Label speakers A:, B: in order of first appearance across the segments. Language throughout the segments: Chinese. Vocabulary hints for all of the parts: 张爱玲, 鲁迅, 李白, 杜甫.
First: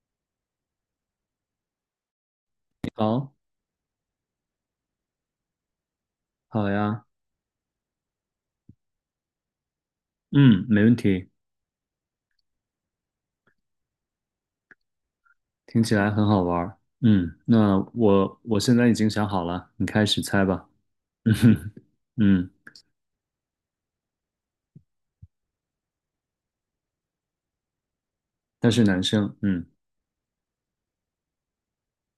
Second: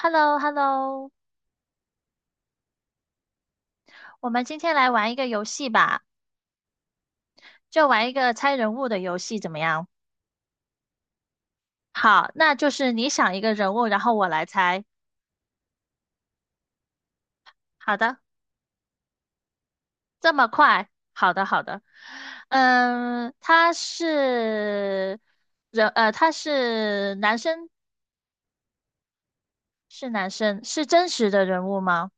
A: h e l l o h e l l o
B: 好，
A: 我们今天来玩一个游戏吧，
B: 好呀，
A: 就玩一个猜人物的游戏，怎么样？
B: 嗯，没问题，
A: 好，那就是你想一个人物，然后我来猜。
B: 听起来很好玩儿。嗯，那
A: 好的。
B: 我现在已经想好了，你开始
A: 这
B: 猜
A: 么
B: 吧。
A: 快？好
B: 嗯
A: 的，好
B: 哼，
A: 的。
B: 嗯，
A: 嗯，他是人，他是男生，
B: 他是男生，嗯，
A: 是男生，是真实的人物吗？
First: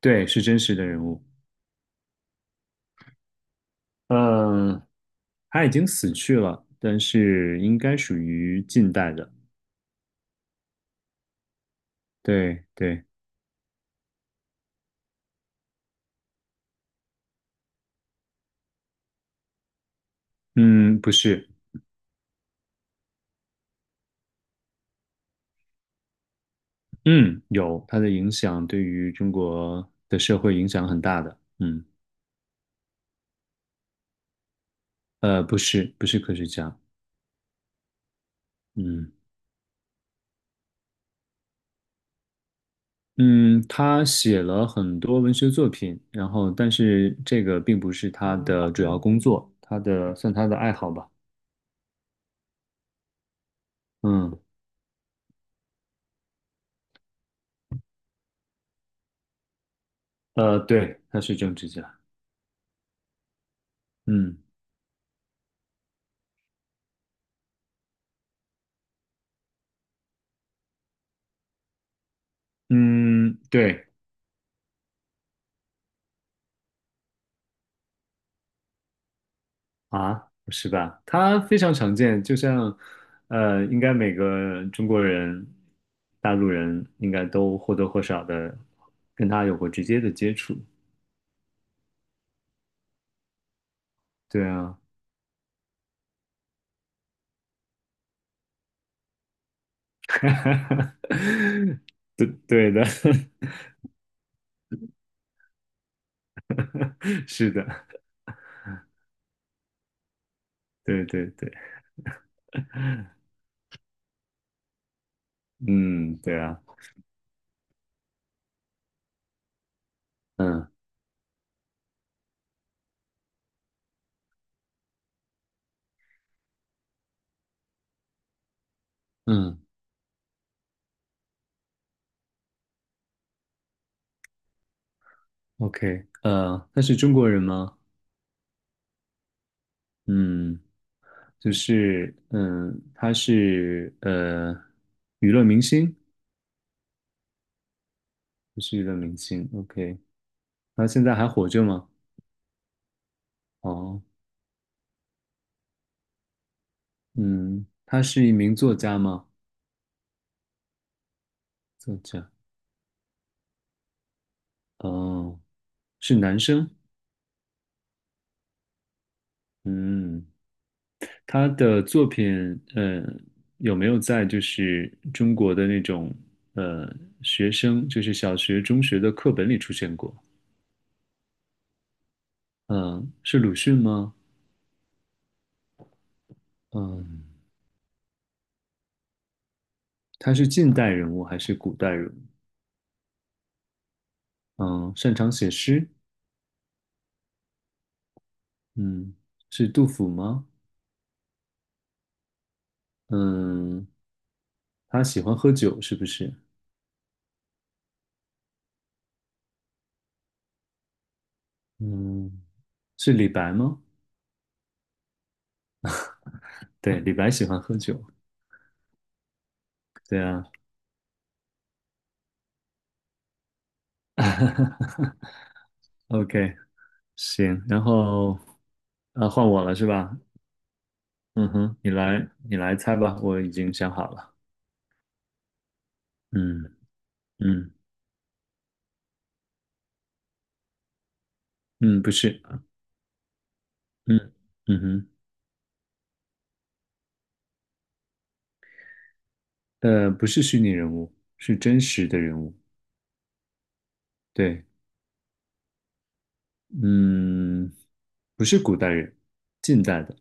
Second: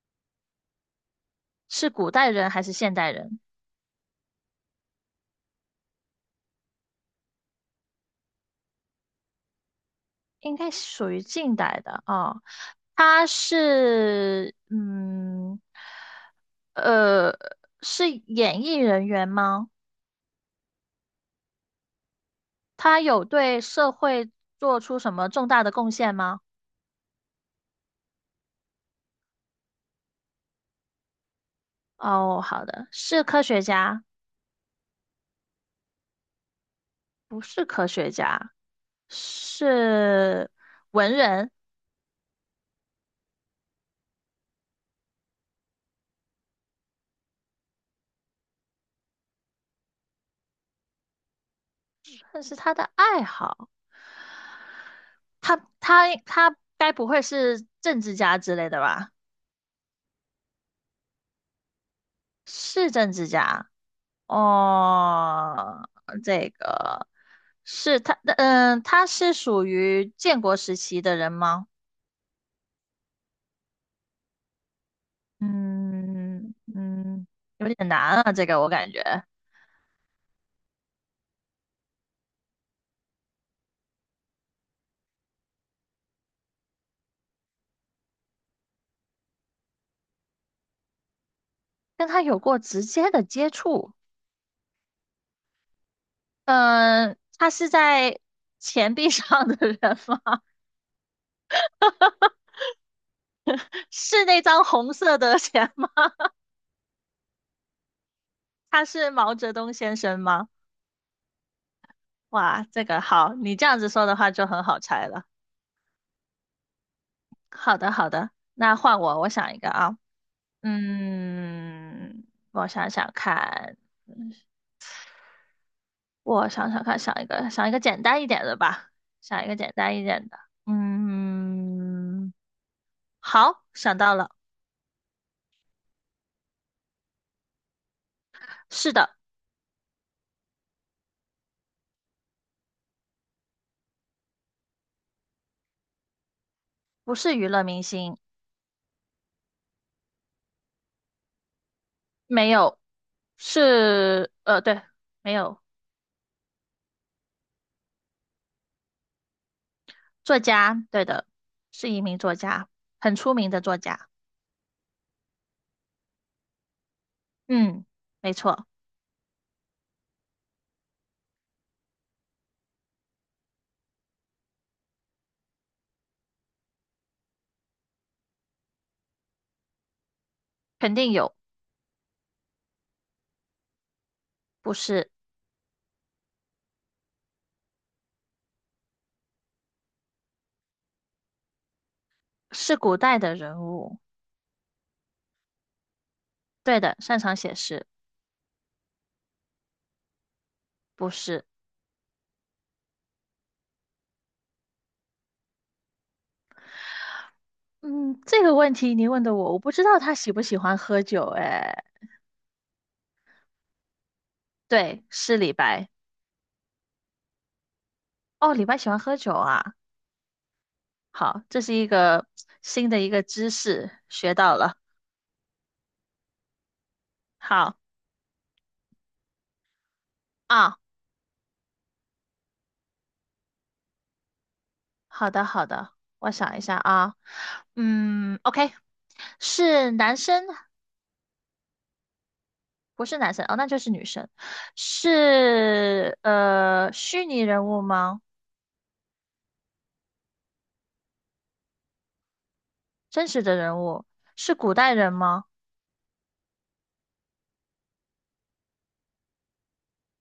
B: 对，是真实的人物。
A: 是古代人还是现代人？
B: 嗯，他已经死去了，但是应该属于近代的。
A: 应该属于近代的啊。哦，
B: 对对，
A: 他是嗯，呃，是演艺人员吗？
B: 嗯，不是，
A: 他有对社会做出什么重大的贡献吗？
B: 嗯，有，他的影响对于中国的社会影响很大的。嗯，
A: 哦，好的，是科学家，
B: 不是，不是科学家。
A: 不是科学家，
B: 嗯。
A: 是文人，
B: 嗯，他写了很多文学作品，然后但是这个并不是他的主要工作，他的算他的爱好吧。
A: 但是他的爱好，
B: 嗯，
A: 他该不会是政治家之类的吧？
B: 对，他是政治家。
A: 是政治家。
B: 嗯
A: 哦，这个是他，嗯，他是属于建国时期的人吗？
B: 嗯，对
A: 嗯嗯，有点难啊，这个我感觉
B: 啊，不是吧？他非常常见，就像应该每个中国人、大陆人应该都或多或少的跟他有过直接的接触。
A: 跟他有过直接的接触。
B: 对啊，
A: 嗯，他是在钱币上的人吗？
B: 对对的，
A: 是那张红色的钱吗？
B: 是的，
A: 他是毛泽东先生吗？
B: 对对对。
A: 哇，这个好，你这样子说的话就很好猜了。
B: 嗯，对啊，
A: 好的，好的，那换我，我想一个啊。
B: 嗯
A: 嗯，我想想看，我想想看，想一个想一个简单一点的吧，想一个
B: 嗯
A: 简单一点的。嗯，好，想到了。
B: ，OK，他是中国人吗？
A: 是的。
B: 嗯，就是嗯，他是娱乐明星，
A: 不是娱乐明星。
B: 不是娱乐明星，OK，他现在还活着吗？
A: 没有，
B: 哦，
A: 是对，没有。
B: 嗯，他是一名作家吗？
A: 作家，对的，是
B: 作
A: 一名
B: 家，
A: 作家，很出名的作家。
B: 哦，是男生，
A: 嗯，没错。
B: 嗯，他的作品，呃，有没有在就是中国的那种呃学生，就是小学、中学的课本里出现过？
A: 肯定有。
B: 嗯，是鲁迅吗？
A: 不是。
B: 嗯，他是近代人物还是古代人物？
A: 是古代的人物。
B: 嗯，擅长写诗。
A: 对的，擅长写诗。
B: 嗯，是杜甫吗？
A: 不是。
B: 嗯，他喜欢喝酒是不是？
A: 嗯，这个问题你问的我，我不知道他喜不喜欢喝酒。哎，
B: 嗯，是李白吗？
A: 对，是李白。
B: 对，李白喜欢喝酒。
A: 哦，李白喜欢喝酒啊。
B: 对啊。
A: 好，这是一个新的一个知识，学到了。
B: OK，行，
A: 好
B: 然后啊，换我了是吧？
A: 啊，
B: 嗯哼，你来，你来猜吧，我已经想好了。
A: 好的好的，我想一
B: 嗯
A: 下啊。
B: 嗯
A: 嗯，OK，是男生。
B: 嗯，不是，
A: 不是男生哦，那就是女生。
B: 嗯嗯哼，
A: 是虚拟人物吗？
B: 不是虚拟人物，是真实的人物。
A: 真实的人物？是
B: 对，
A: 古代人吗？
B: 嗯，不是古代人，近代的，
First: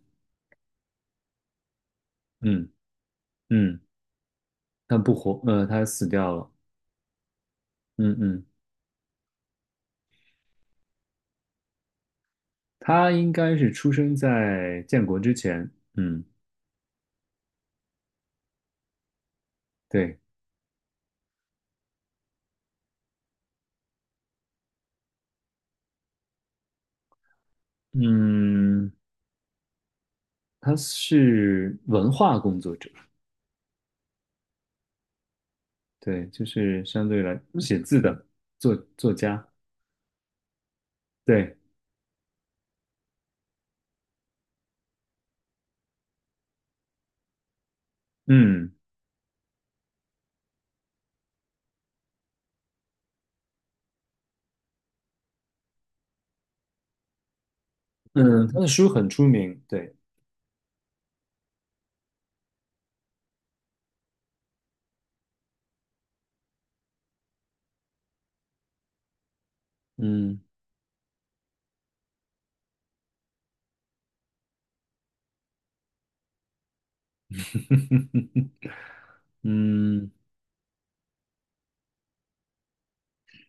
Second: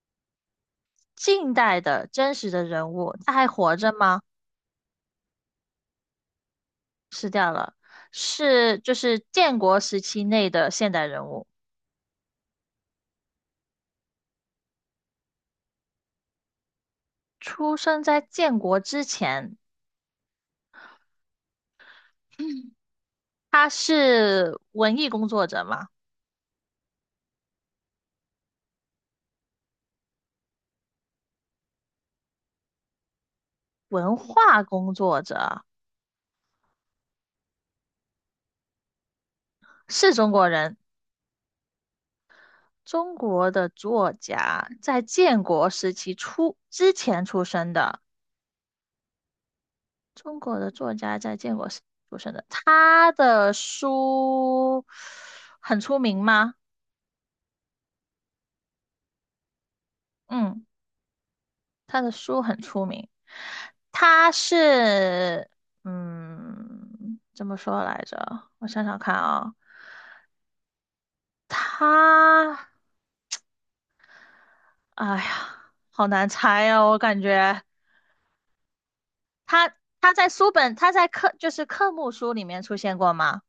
A: 近代的真实的
B: 嗯
A: 人物，他还活
B: 嗯，
A: 着吗？
B: 他不活，他死掉了，
A: 失掉了。
B: 嗯嗯，
A: 是就是建国时期内的现代人物，
B: 他应该是出生在建国之前，嗯，
A: 出生在建国之前，
B: 对，
A: 他是文艺工作者嘛，
B: 嗯，他是文化工作者，
A: 文化工作者，
B: 对，就是相对来写字的作家，
A: 是中国人，
B: 对，
A: 中国的作家，在建国时期出之前出生的，
B: 嗯
A: 中国的作家在建国时出生的，他的书很出名吗？
B: 嗯，他的书很出名，对，
A: 嗯。他的书很出名，他是嗯，怎么说来着？我想想看啊，
B: 嗯
A: 他，哎呀，好难猜哦，我感觉 他
B: 嗯。
A: 他在书本，他在课就是科目书里面出现过吗？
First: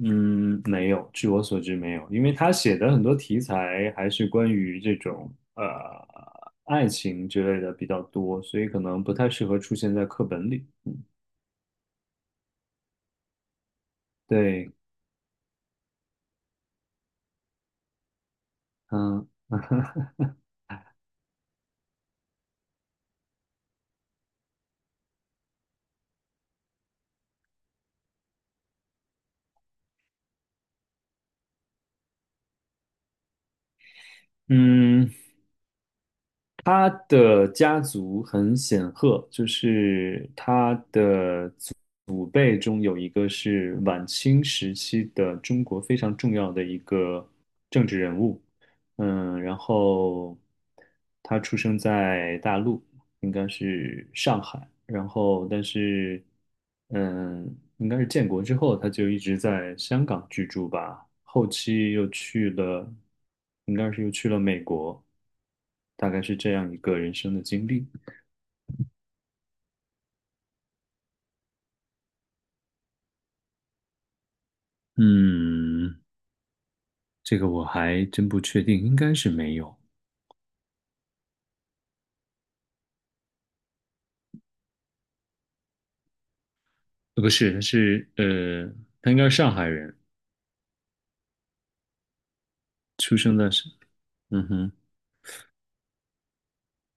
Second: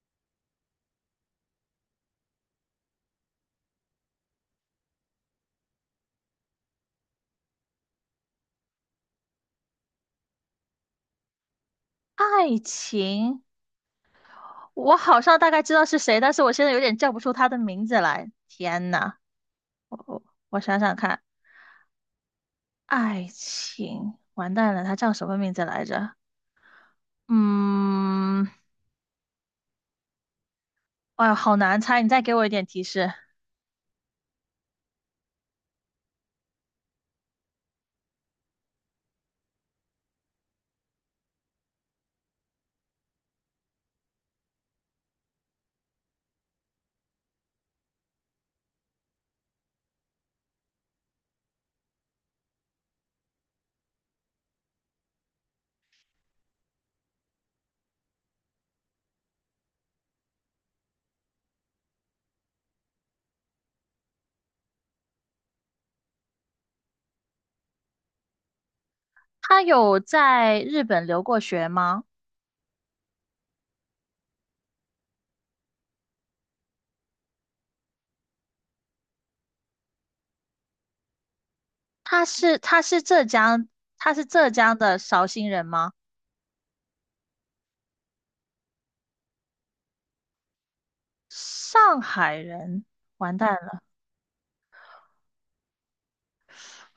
B: 嗯，没有，据我所知没有，因为他写的很多题材还是关于这种爱情之类的比较多，所以可能不太适合出现在课本里。
A: 爱情，
B: 对，
A: 我好像大概知道是谁，但是我现在有点叫不出他的名字来。天呐，
B: 嗯
A: 我想想看，爱情，完蛋了，他叫什么名字来着？嗯。哎呦好难猜，你再给我一点提示。
B: 嗯，他的家族很显赫，就是他的祖辈中有一个是晚清时期的中国非常重要的一个政治人物，嗯，然后他出生在大陆。应该是上海，然后但是，嗯，应该是建国之后，他就一直在香港居住吧，后期又去了，应该是又去了美国，大概是这样一个人生的经历。
A: 他有在日本留过学吗？
B: 嗯，这个我还真不确定，应该是没有，
A: 他是浙江，他是浙江的绍兴人吗？
B: 呃不是，他是他应该是上海人，
A: 上海人，
B: 出
A: 完
B: 生
A: 蛋
B: 的是，
A: 了，
B: 嗯哼，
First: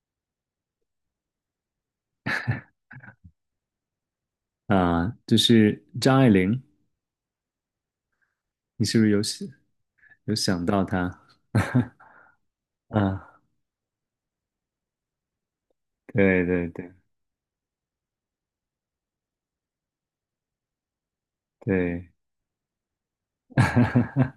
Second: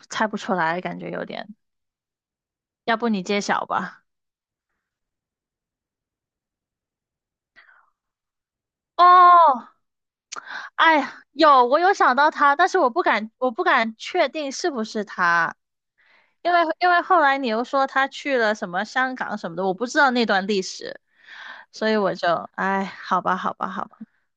A: 猜不出来，感觉有点。要不你揭晓吧？
B: 啊，就是张爱玲，你是不是有想
A: 哦，
B: 有想到
A: 哎呀，
B: 她？
A: 有，我有 想到他，但是我不敢，
B: 啊？
A: 我不敢确定是不是他，
B: 对
A: 因为
B: 对
A: 因
B: 对
A: 为后来你又说他去了什么香港什么的，我不知道那段历史，所以
B: 对，
A: 我就，哎，好吧，好吧，好吧。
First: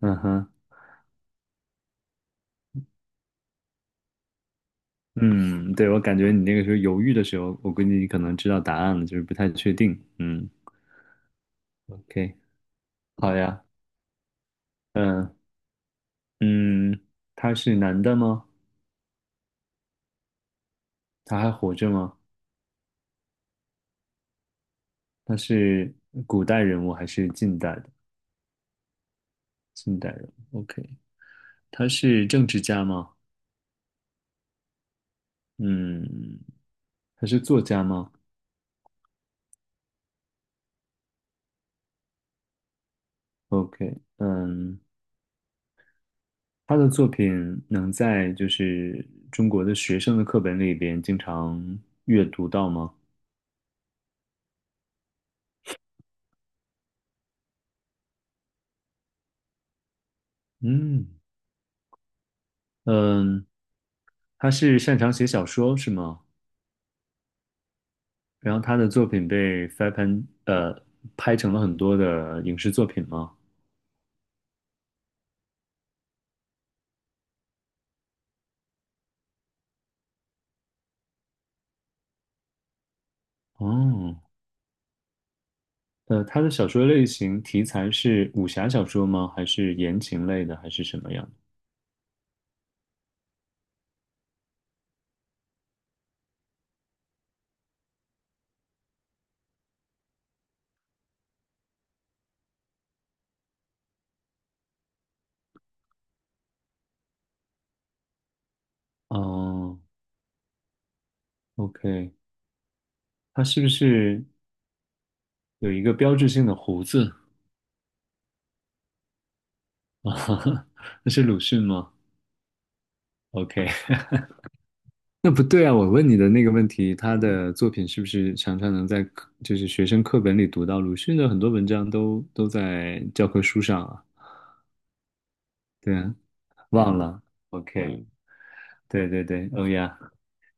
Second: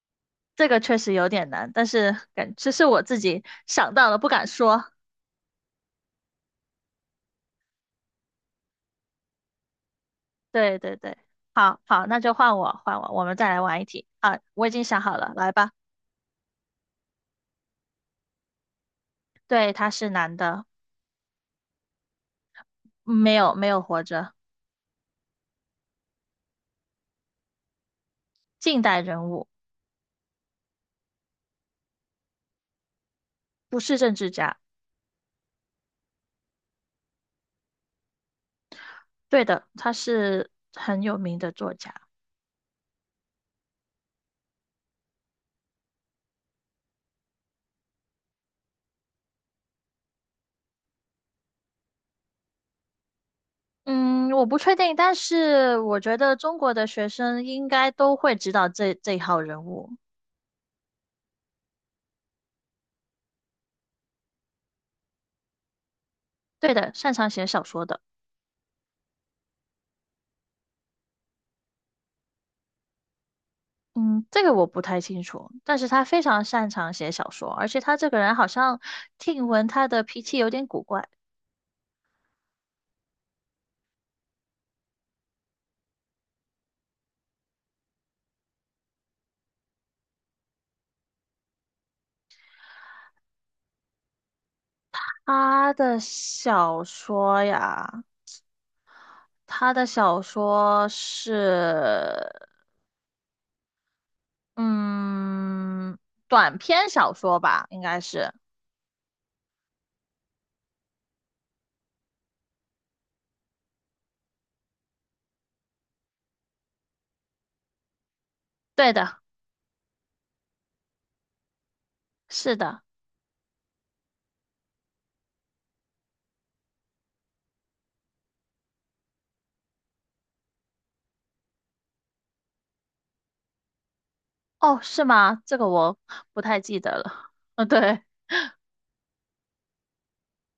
B: 嗯哼，
A: 这个确实有点难，但是感这是我自己想到了不敢说。
B: 嗯，对，我感觉你那个时候犹豫的时候，我估计你可能知道答案了，就是不太确定。嗯
A: 对对对，好好，那就
B: ，OK，
A: 换我换我，我们
B: 好
A: 再来
B: 呀，
A: 玩一题啊！我已经想好了，
B: 嗯
A: 来吧。
B: 嗯，他是男的吗？
A: 对，他是男的。
B: 他还活着吗？
A: 嗯没有没有活着。
B: 他是古代人物还是近代的？
A: 近代人物。
B: 近代人物，OK，他是政治家吗？
A: 不是政治家。
B: 嗯，他是作家吗
A: 对的，他是很有名的作家。
B: ？OK，嗯。他的作品能在就是中国的学生的课本里边经常阅读到吗？
A: 嗯，我不确定，但是我觉得中国的学生应该都会知道这这一号人物。
B: 嗯嗯，他是擅长写小说是吗？
A: 对的，擅长写小说的。
B: 然后他的作品被翻拍呃拍成了很多的影视作品吗？
A: 嗯，这个我不太清楚，但是他非常擅长写小说，而且他这个人好像听闻他的脾气有点古怪。
B: 哦，他的小说类型题材是武侠小说吗？还是言情类的，还是什么样的？
A: 他的小说呀，他的小说是，嗯，短篇小说吧，应该是。
B: 哦，OK，他是不是有一个标志性的胡子？
A: 对的，
B: 啊，那是鲁迅吗
A: 是的。
B: ？OK。那不对啊！我问你的那个问题，他的作品是不是常常能在课就是学生课本里读到？鲁迅的很多文章都在教科书上啊。
A: 哦，是吗？这个
B: 对
A: 我
B: 啊，
A: 不太记得
B: 忘了。
A: 了。嗯，
B: OK，
A: 对，
B: 嗯对对对，欧呀，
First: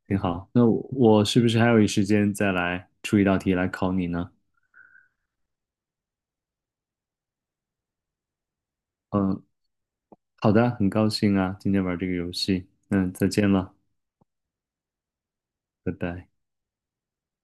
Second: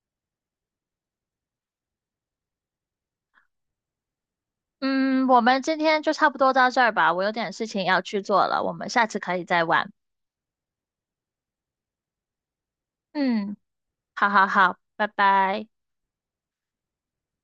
B: 挺好。那我是不是还有一时间再来出一道题来考你呢？
A: 嗯，我们今天就差不多到这儿吧，我有点事情要去做了，我们下次可
B: 嗯，
A: 以再玩。
B: 好的，很高兴啊，今天玩这个游戏。嗯，再见
A: 嗯。
B: 了，
A: 好好好，拜拜。
B: 拜拜。